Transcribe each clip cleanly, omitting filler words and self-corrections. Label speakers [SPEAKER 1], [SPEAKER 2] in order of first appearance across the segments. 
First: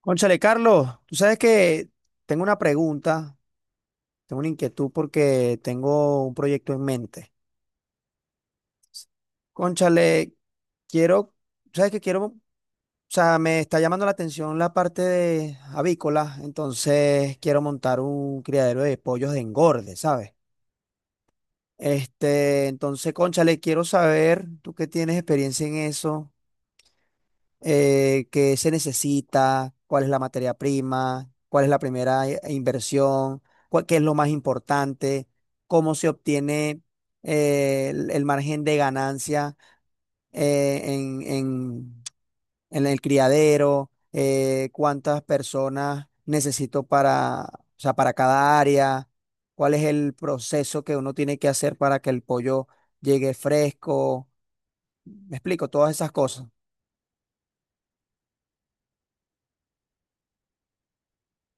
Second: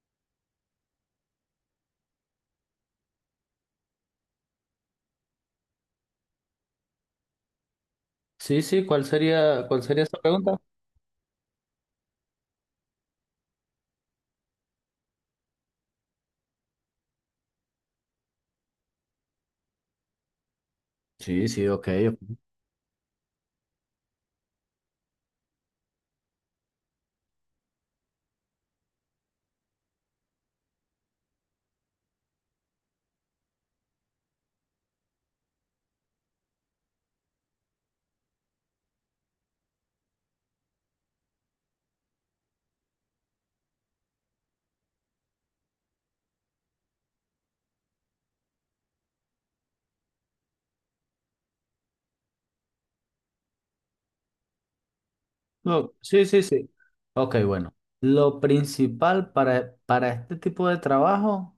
[SPEAKER 1] Cónchale, Carlos, tú sabes que tengo una pregunta, tengo una inquietud porque tengo un proyecto en mente.
[SPEAKER 2] Sí, sí, cuál sería esa
[SPEAKER 1] Cónchale,
[SPEAKER 2] pregunta?
[SPEAKER 1] quiero, sabes que quiero, o sea, me está llamando la atención la parte de avícola, entonces quiero montar un criadero de pollos de engorde, ¿sabes?
[SPEAKER 2] Sí, sí, ok.
[SPEAKER 1] Este, entonces, cónchale, quiero saber, tú que tienes experiencia en eso. Qué se necesita, cuál es la materia prima, cuál es la primera inversión, qué es lo más importante, cómo se obtiene el margen de ganancia, eh, en, en- en el criadero, cuántas personas necesito para, o sea, para cada área, cuál es el proceso que uno tiene que hacer para que el pollo llegue fresco. Me explico, todas
[SPEAKER 2] No,
[SPEAKER 1] esas
[SPEAKER 2] sí, sí,
[SPEAKER 1] cosas.
[SPEAKER 2] sí. Ok, bueno. Lo principal para este tipo de trabajo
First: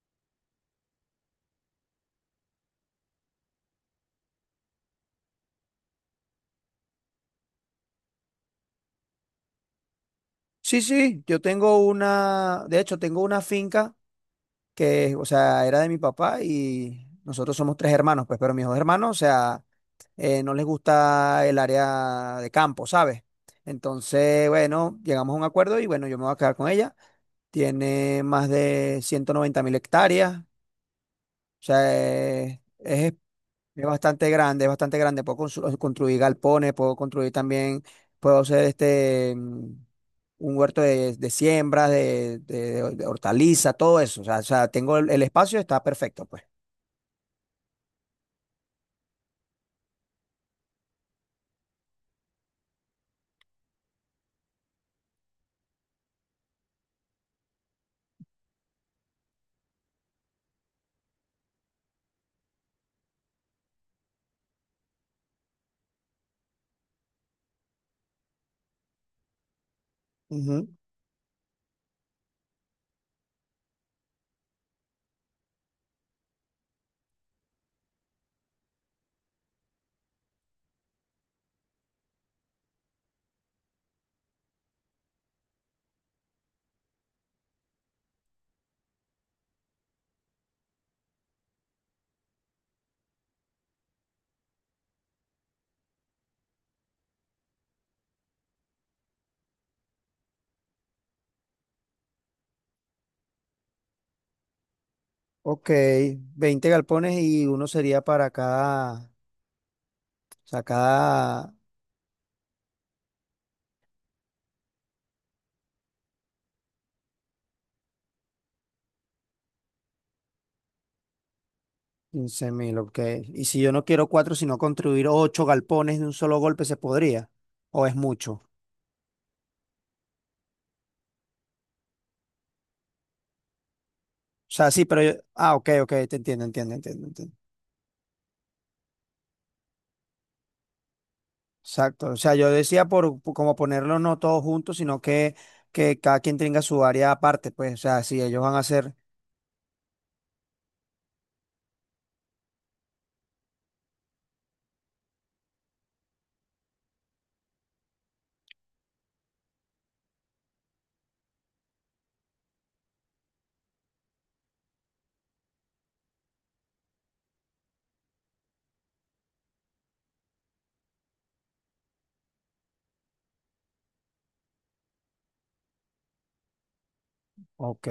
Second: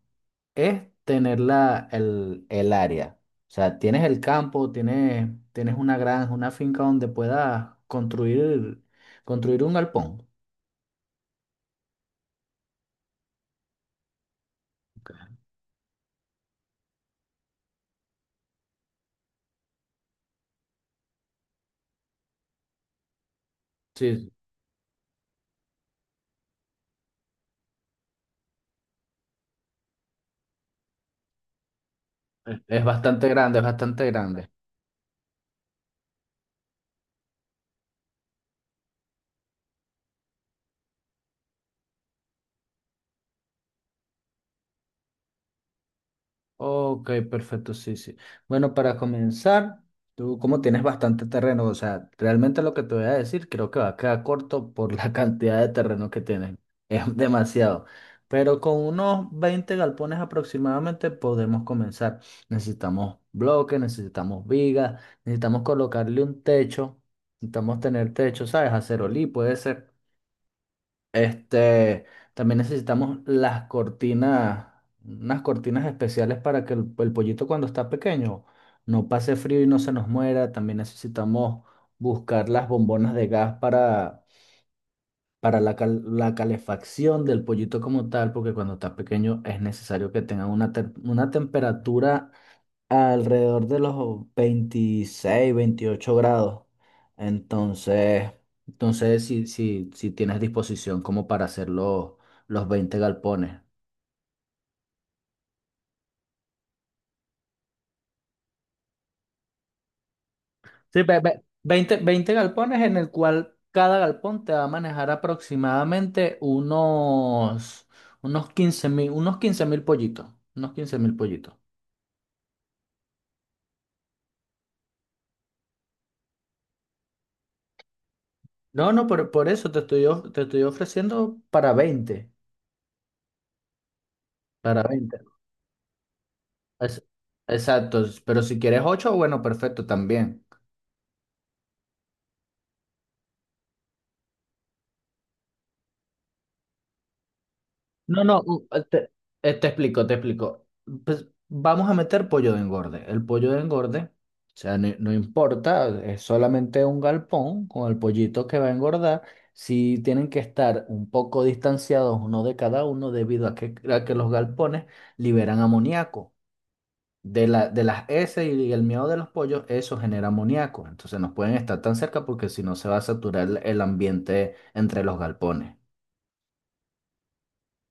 [SPEAKER 2] es tener el área. O sea, tienes el campo, tienes una granja, una finca donde puedas construir, construir un galpón.
[SPEAKER 1] Sí, sí, yo tengo una, de hecho, tengo una finca que, o sea, era de mi papá y nosotros somos tres hermanos, pues, pero mis dos hermanos, o sea, no les gusta el área de campo, ¿sabes?
[SPEAKER 2] Sí,
[SPEAKER 1] Entonces, bueno, llegamos a un acuerdo y bueno, yo me voy a quedar con ella. Tiene más de 190 mil hectáreas, o sea, es,
[SPEAKER 2] es
[SPEAKER 1] es
[SPEAKER 2] bastante grande, es bastante
[SPEAKER 1] bastante
[SPEAKER 2] grande.
[SPEAKER 1] grande, es bastante grande. Puedo construir galpones, puedo construir también, puedo hacer este un huerto de siembras, de hortalizas, todo eso. O sea, tengo el espacio, está perfecto, pues.
[SPEAKER 2] Ok, perfecto, sí, sí. Bueno, para comenzar, tú como tienes bastante terreno, o sea, realmente lo que te voy a decir creo que va a quedar corto por la cantidad de terreno que tienes. Es demasiado. Pero con unos 20 galpones aproximadamente podemos comenzar. Necesitamos bloques, necesitamos vigas, necesitamos colocarle un techo, necesitamos tener techo, ¿sabes? Acerolí puede ser.
[SPEAKER 1] Ujú.
[SPEAKER 2] Este, también necesitamos las cortinas, unas cortinas especiales para que el pollito cuando está pequeño no pase frío y no se nos muera. También necesitamos buscar las bombonas de gas para la, cal- la calefacción del pollito como tal, porque cuando está pequeño es necesario que tenga una, tem- una temperatura alrededor de los 26, 28 grados. Entonces, entonces si tienes disposición como para hacer los 20 galpones.
[SPEAKER 1] Ok, 20 galpones y uno sería para cada, o sea,
[SPEAKER 2] Sí, ve- ve-
[SPEAKER 1] cada
[SPEAKER 2] 20, 20 galpones en el cual cada galpón te va a manejar aproximadamente unos, unos 15.000, unos 15.000 pollitos. Unos 15 mil pollitos.
[SPEAKER 1] quince mil, ok. Y si yo no quiero cuatro, sino construir ocho galpones de un solo golpe, ¿se podría? ¿O es mucho? O
[SPEAKER 2] No, no, por eso te estoy, of- te estoy ofreciendo para 20.
[SPEAKER 1] sea,
[SPEAKER 2] Para
[SPEAKER 1] sí, pero
[SPEAKER 2] veinte.
[SPEAKER 1] ah, ok, ok, te entiendo, entiendo,
[SPEAKER 2] Es-
[SPEAKER 1] entiendo, entiendo.
[SPEAKER 2] exacto, pero si quieres ocho, bueno, perfecto también.
[SPEAKER 1] Exacto, o sea, yo decía por como ponerlo no todos juntos, sino que cada quien tenga su área aparte, pues, o sea, si
[SPEAKER 2] No,
[SPEAKER 1] ellos
[SPEAKER 2] no,
[SPEAKER 1] van a hacer,
[SPEAKER 2] te, te explico, te explico. Pues vamos a meter pollo de engorde. El pollo de engorde, o sea, no, no importa, es solamente un galpón con el pollito que va a engordar. Si tienen que estar un poco distanciados uno de cada uno debido a que los galpones liberan amoníaco. De la, de las heces y el miedo de los pollos, eso genera amoníaco. Entonces no pueden estar tan cerca porque si no se va a saturar el ambiente entre los galpones.
[SPEAKER 1] ok,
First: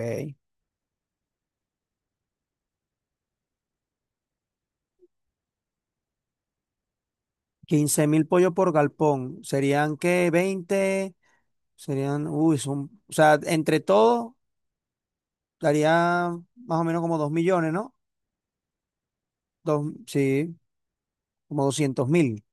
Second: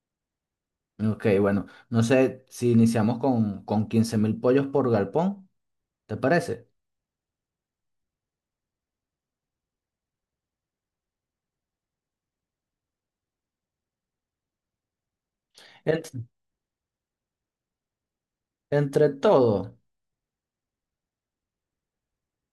[SPEAKER 2] Ok, bueno, no sé si iniciamos con 15.000 pollos por galpón, ¿te parece?
[SPEAKER 1] 15 mil pollos por galpón, serían que 20, serían, uy, son, o sea, entre todos
[SPEAKER 2] Ent-
[SPEAKER 1] daría más o menos como 2 millones, ¿no?
[SPEAKER 2] entre todo,
[SPEAKER 1] Dos, sí, como 200 mil,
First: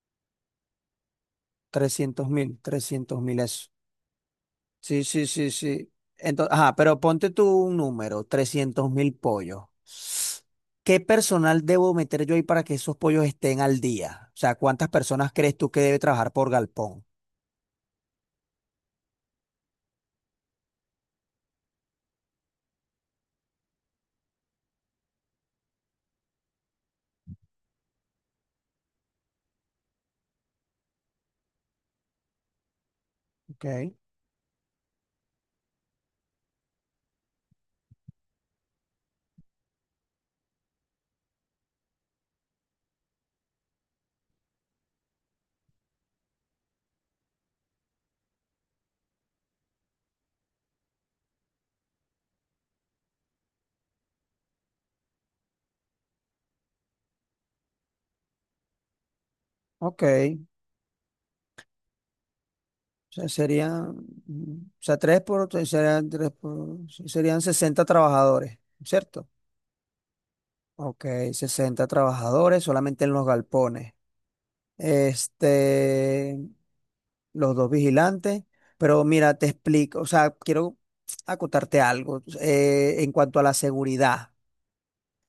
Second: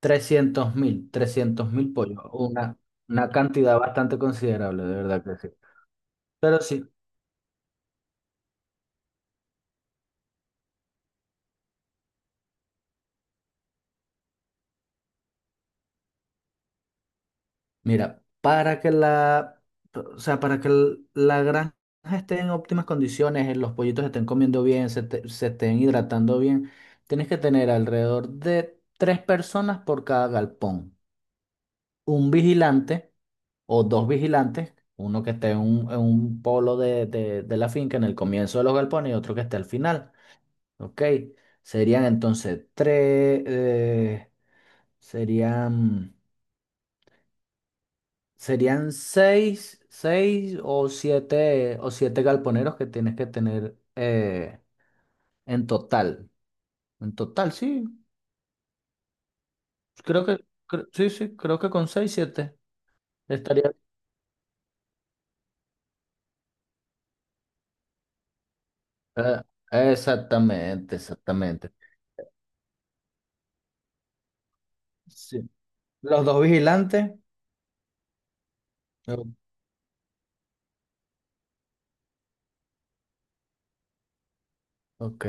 [SPEAKER 2] 300.000, 300.000 pollos,
[SPEAKER 1] 300 mil, 300
[SPEAKER 2] una
[SPEAKER 1] mil.
[SPEAKER 2] cantidad bastante considerable, de
[SPEAKER 1] Sí,
[SPEAKER 2] verdad
[SPEAKER 1] sí,
[SPEAKER 2] que
[SPEAKER 1] sí,
[SPEAKER 2] sí.
[SPEAKER 1] sí. Entonces,
[SPEAKER 2] Pero
[SPEAKER 1] ajá,
[SPEAKER 2] sí,
[SPEAKER 1] pero ponte tú un número, 300 mil pollos. ¿Qué personal debo meter yo ahí para que esos pollos estén al día? O sea, ¿cuántas personas crees tú que debe trabajar por galpón?
[SPEAKER 2] mira, para que o sea, para que el- la granja esté en óptimas condiciones, los pollitos estén comiendo bien, te- se estén hidratando bien, tienes que tener alrededor de tres personas por cada galpón. Un vigilante o
[SPEAKER 1] Ok,
[SPEAKER 2] dos vigilantes, uno que esté en un polo de la finca en el comienzo de los galpones y otro que esté al final. ¿Ok? Serían entonces tres, serían... Serían seis, seis o siete galponeros que tienes que tener en total. En total, sí.
[SPEAKER 1] ok.
[SPEAKER 2] Creo que, cre- sí, sí, creo que con seis, siete
[SPEAKER 1] O sea,
[SPEAKER 2] estaría.
[SPEAKER 1] serían, mm, o sea, tres por, serían, tres por, serían 60 trabajadores, ¿cierto?
[SPEAKER 2] eh, Exactamente,
[SPEAKER 1] Ok,
[SPEAKER 2] exactamente.
[SPEAKER 1] 60 trabajadores solamente en los galpones.
[SPEAKER 2] Sí. Los
[SPEAKER 1] Este,
[SPEAKER 2] dos vigilantes.
[SPEAKER 1] los dos vigilantes. Pero
[SPEAKER 2] o-
[SPEAKER 1] mira, te explico, o sea, quiero acotarte algo, en cuanto a la seguridad.
[SPEAKER 2] Ok.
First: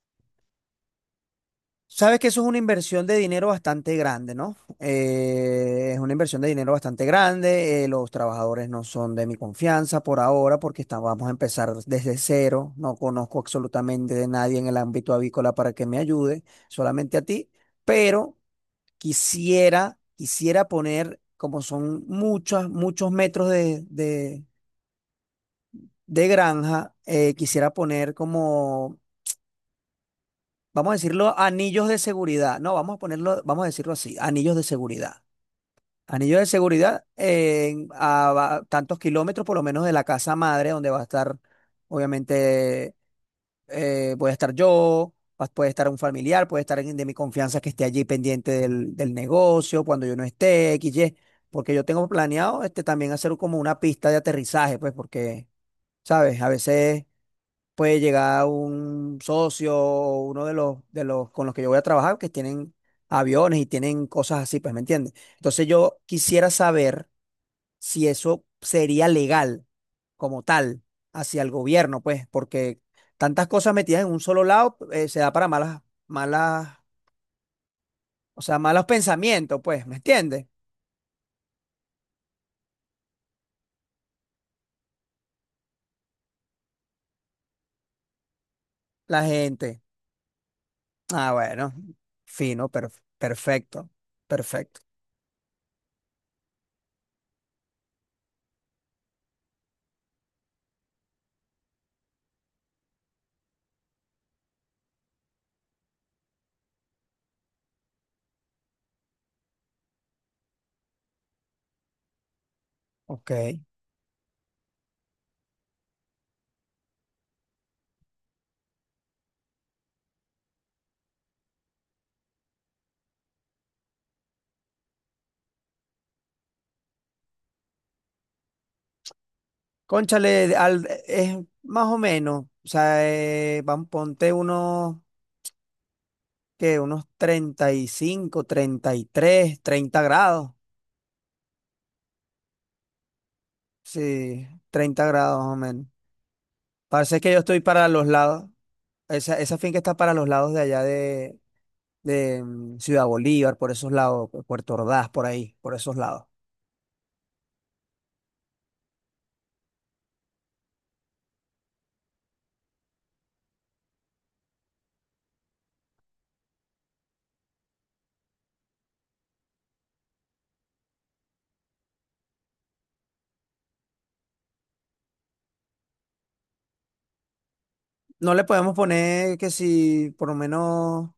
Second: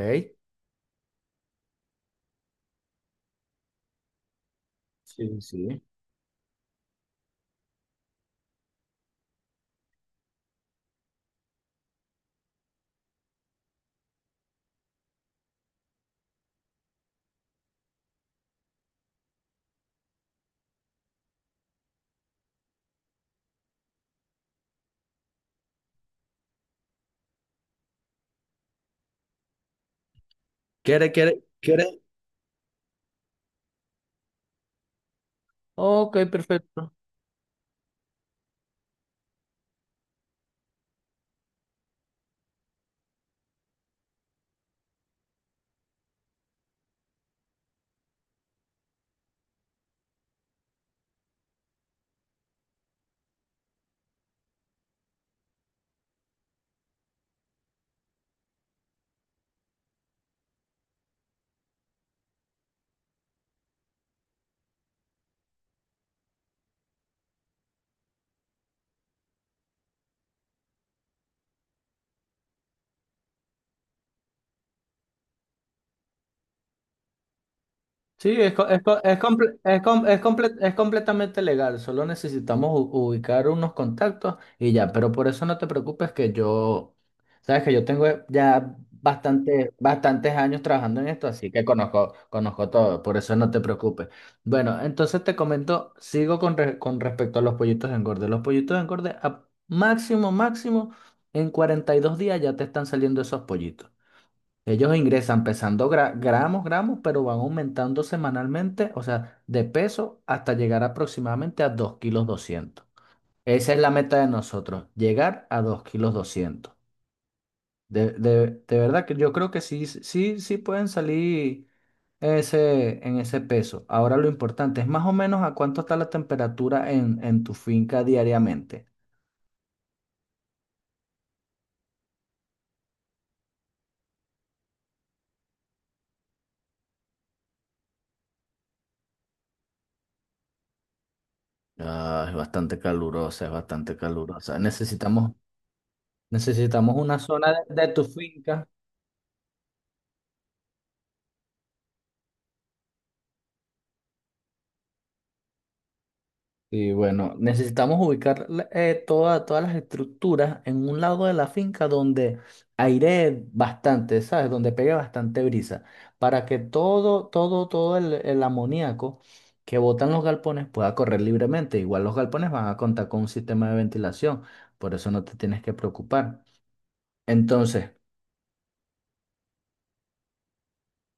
[SPEAKER 1] Sabes que eso es una inversión de dinero bastante grande, ¿no?
[SPEAKER 2] Sí, sí.
[SPEAKER 1] Es una inversión de dinero bastante grande. Los trabajadores no son de mi confianza por ahora porque vamos a empezar desde cero. No conozco absolutamente de nadie en el ámbito avícola para que me ayude, solamente a ti. Pero quisiera poner, como son muchos, muchos metros de granja, quisiera poner como, vamos a
[SPEAKER 2] ¿Quiere,
[SPEAKER 1] decirlo,
[SPEAKER 2] quiere,
[SPEAKER 1] anillos de
[SPEAKER 2] quiere?
[SPEAKER 1] seguridad. No, vamos a ponerlo, vamos a decirlo así, anillos de seguridad.
[SPEAKER 2] Ok,
[SPEAKER 1] Anillos de
[SPEAKER 2] perfecto.
[SPEAKER 1] seguridad a, tantos kilómetros por lo menos de la casa madre, donde va a estar, obviamente, puede estar yo, puede estar un familiar, puede estar alguien de mi confianza que esté allí pendiente del, del negocio cuando yo no esté, XY, porque yo tengo planeado este, también hacer como una pista de aterrizaje, pues porque, ¿sabes? A veces puede llegar un socio o uno de los con los que yo voy a trabajar que tienen aviones y tienen cosas así, pues, ¿me entiendes? Entonces yo quisiera saber si eso sería legal como tal hacia el gobierno, pues, porque tantas cosas metidas en un solo lado, se da para malas, malas,
[SPEAKER 2] Sí,
[SPEAKER 1] o
[SPEAKER 2] es,
[SPEAKER 1] sea,
[SPEAKER 2] co- es,
[SPEAKER 1] malos
[SPEAKER 2] co- es, comple-
[SPEAKER 1] pensamientos,
[SPEAKER 2] es,
[SPEAKER 1] pues, ¿me
[SPEAKER 2] com- es
[SPEAKER 1] entiendes?
[SPEAKER 2] comple- es completamente legal, solo necesitamos u- ubicar unos contactos y ya, pero por eso no te preocupes que yo, sabes que yo tengo ya
[SPEAKER 1] La
[SPEAKER 2] bastante,
[SPEAKER 1] gente.
[SPEAKER 2] bastantes años trabajando en esto,
[SPEAKER 1] Ah,
[SPEAKER 2] así que
[SPEAKER 1] bueno,
[SPEAKER 2] conozco,
[SPEAKER 1] fino,
[SPEAKER 2] conozco todo, por eso no te
[SPEAKER 1] perfecto,
[SPEAKER 2] preocupes. Bueno,
[SPEAKER 1] perfecto.
[SPEAKER 2] entonces te comento, sigo con, re- con respecto a los pollitos engorde. Los pollitos engorde, a máximo, máximo, en 42 días ya te están saliendo esos pollitos. Ellos ingresan pesando gra- gramos, gramos, pero van aumentando semanalmente, o sea, de peso hasta llegar aproximadamente a 2 kilos 200.
[SPEAKER 1] Ok.
[SPEAKER 2] Esa es la meta de nosotros, llegar a 2 kilos 200. De verdad que yo creo que sí, sí, sí pueden salir ese, en ese peso. Ahora lo importante es más o menos a cuánto está la temperatura en tu finca diariamente.
[SPEAKER 1] Cónchale, es más o menos, o sea, van, ponte unos, que unos treinta, treinta y cinco, treinta y tres, treinta grados.
[SPEAKER 2] Ah, es bastante calurosa, es bastante
[SPEAKER 1] Sí,
[SPEAKER 2] calurosa.
[SPEAKER 1] 30
[SPEAKER 2] Necesitamos,
[SPEAKER 1] grados más o menos.
[SPEAKER 2] necesitamos una
[SPEAKER 1] Parece que yo
[SPEAKER 2] zona
[SPEAKER 1] estoy
[SPEAKER 2] de
[SPEAKER 1] para
[SPEAKER 2] tu
[SPEAKER 1] los lados,
[SPEAKER 2] finca.
[SPEAKER 1] esa finca está para los lados de allá de Ciudad Bolívar, por esos lados, Puerto Ordaz, por ahí, por esos lados.
[SPEAKER 2] Y bueno, necesitamos ubicar la- toda- todas las estructuras en un lado de la finca donde airee bastante, ¿sabes? Donde pegue bastante brisa, para que todo, todo, todo el amoníaco que botan los galpones pueda correr libremente. Igual los galpones van a contar con un sistema de ventilación, por eso no te tienes que preocupar. Entonces,
[SPEAKER 1] No le podemos poner que si por lo menos,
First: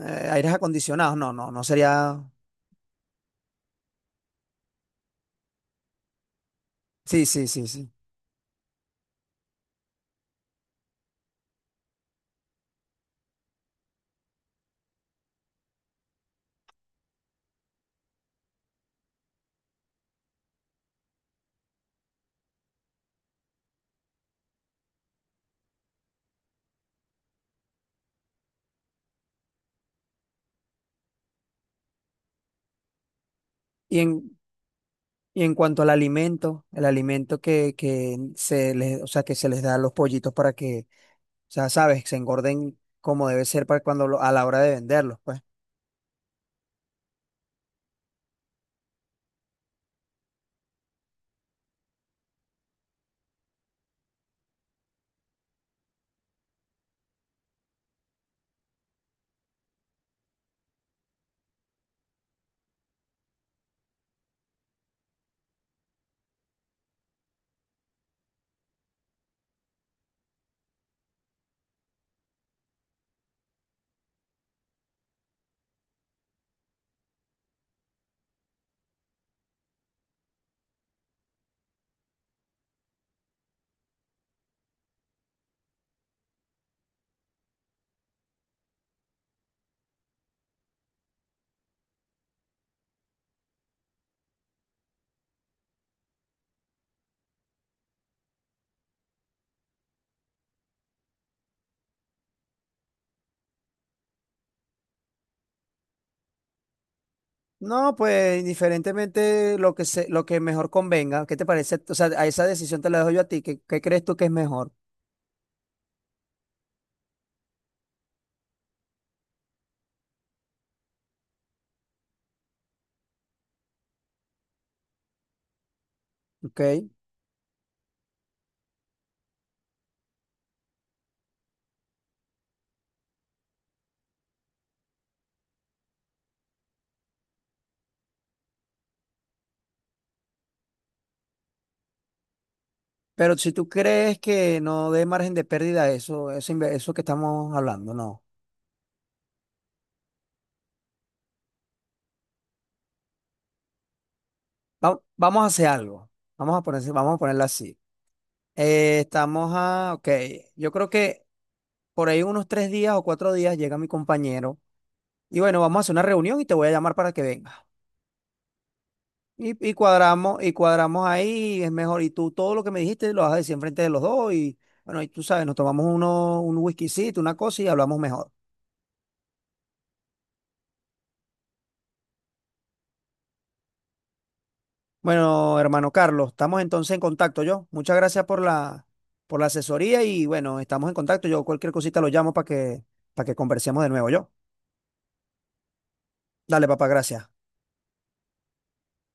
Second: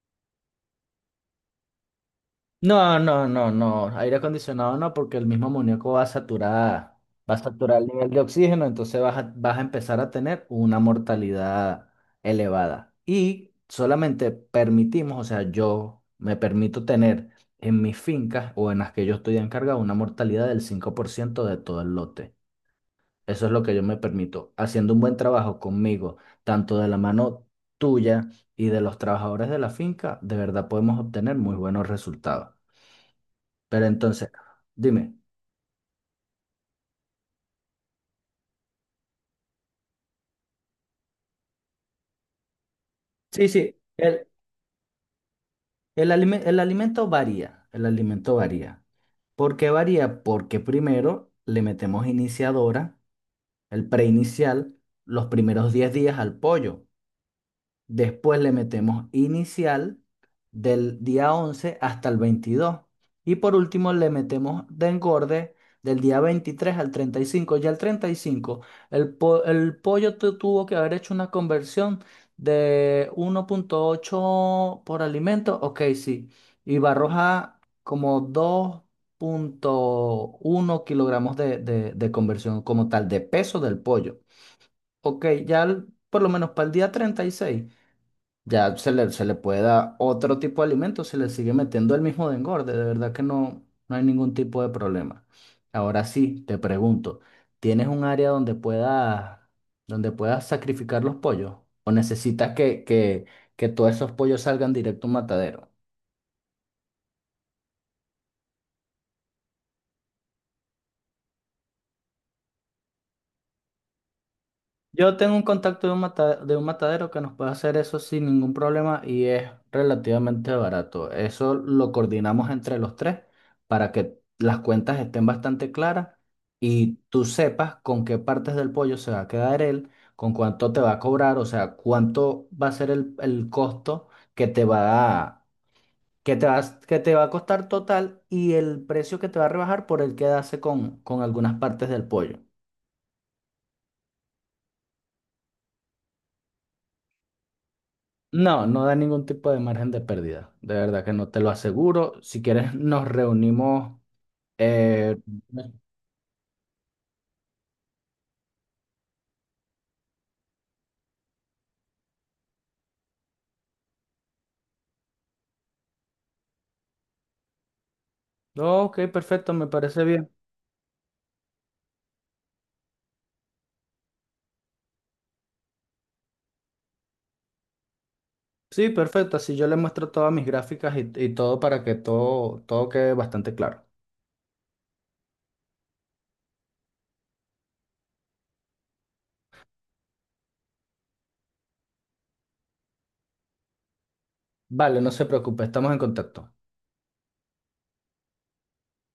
[SPEAKER 1] aires acondicionados, no, no, no sería...
[SPEAKER 2] no, no, no, no. Aire acondicionado no, porque el mismo amoníaco
[SPEAKER 1] Sí,
[SPEAKER 2] va a
[SPEAKER 1] sí, sí,
[SPEAKER 2] saturar el
[SPEAKER 1] sí.
[SPEAKER 2] nivel de oxígeno, entonces vas a, vas a empezar a tener una mortalidad elevada. Y solamente permitimos, o sea, yo me permito tener en mis fincas o en las que yo estoy encargado una mortalidad del 5% de todo el lote. Eso es lo que yo me permito, haciendo un buen trabajo conmigo, tanto de la mano tuya y de los trabajadores de la finca, de verdad podemos obtener muy buenos resultados. Pero
[SPEAKER 1] Y
[SPEAKER 2] entonces,
[SPEAKER 1] en,
[SPEAKER 2] dime.
[SPEAKER 1] y en cuanto al alimento, el alimento que se les, o sea, que se les da a los pollitos para que, o sea, sabes, se engorden como debe
[SPEAKER 2] Sí,
[SPEAKER 1] ser
[SPEAKER 2] sí,
[SPEAKER 1] para cuando a la hora de venderlos, pues.
[SPEAKER 2] alime- el alimento varía, el alimento varía. ¿Por qué varía? Porque primero le metemos iniciadora, el preinicial, los primeros 10 días al pollo. Después le metemos inicial del día 11 hasta el 22. Y por último le metemos de engorde del día 23 al 35. Ya el 35, el, po- el pollo tu- tuvo que haber hecho una conversión de uno punto ocho por alimento. Ok, sí. Y va a arrojar como dos punto uno kilogramos de conversión como tal de peso del pollo. Ok, ya el- por lo menos para el día 36 ya se le puede dar otro tipo de alimento, se le sigue metiendo el mismo de engorde, de verdad que no, no hay ningún tipo de problema. Ahora sí, te pregunto, ¿tienes un área donde puedas sacrificar los pollos? ¿O necesitas que todos esos pollos salgan directo a un matadero?
[SPEAKER 1] No, pues indiferentemente lo que se, lo que mejor convenga, ¿qué te parece? O sea, a esa decisión te la dejo yo a ti, ¿qué, qué crees tú que es mejor?
[SPEAKER 2] Yo tengo un contacto de un mata- de un matadero que nos puede hacer eso sin ningún problema y es relativamente barato. Eso lo coordinamos entre los tres para que las cuentas estén bastante claras
[SPEAKER 1] ¿Ok?
[SPEAKER 2] y tú sepas con qué partes del pollo se va a quedar él, con cuánto te va a cobrar, o sea, cuánto va a ser el costo que te va a, que te va, a- que te va a costar total y el precio que te va a rebajar por el quedarse con algunas partes del pollo.
[SPEAKER 1] Pero si tú crees que no dé margen de pérdida a eso, eso, eso que estamos hablando, no.
[SPEAKER 2] No, no da ningún tipo de margen de pérdida. De verdad que no te lo aseguro. Si quieres, nos reunimos. eh,
[SPEAKER 1] Vamos a hacer algo. Vamos a ponerse, vamos a ponerla así. Estamos a, ok, yo creo que por ahí unos tres días o cuatro días llega mi compañero y bueno, vamos a hacer una reunión y te voy a llamar para que vengas.
[SPEAKER 2] no, ok, perfecto, me
[SPEAKER 1] Y
[SPEAKER 2] parece bien.
[SPEAKER 1] cuadramos, y cuadramos ahí, es mejor. Y tú todo lo que me dijiste lo vas a decir enfrente de los dos. Y bueno, y tú sabes, nos tomamos uno, un whiskycito, una cosa y hablamos mejor.
[SPEAKER 2] Sí, perfecto. Así yo le muestro todas mis gráficas y todo para que todo, todo quede bastante claro.
[SPEAKER 1] Bueno, hermano Carlos, estamos entonces en contacto yo. Muchas gracias por la asesoría y bueno, estamos en contacto. Yo cualquier cosita lo llamo para que conversemos de nuevo yo.
[SPEAKER 2] Vale, no se preocupe, estamos en contacto.
[SPEAKER 1] Dale, papá, gracias.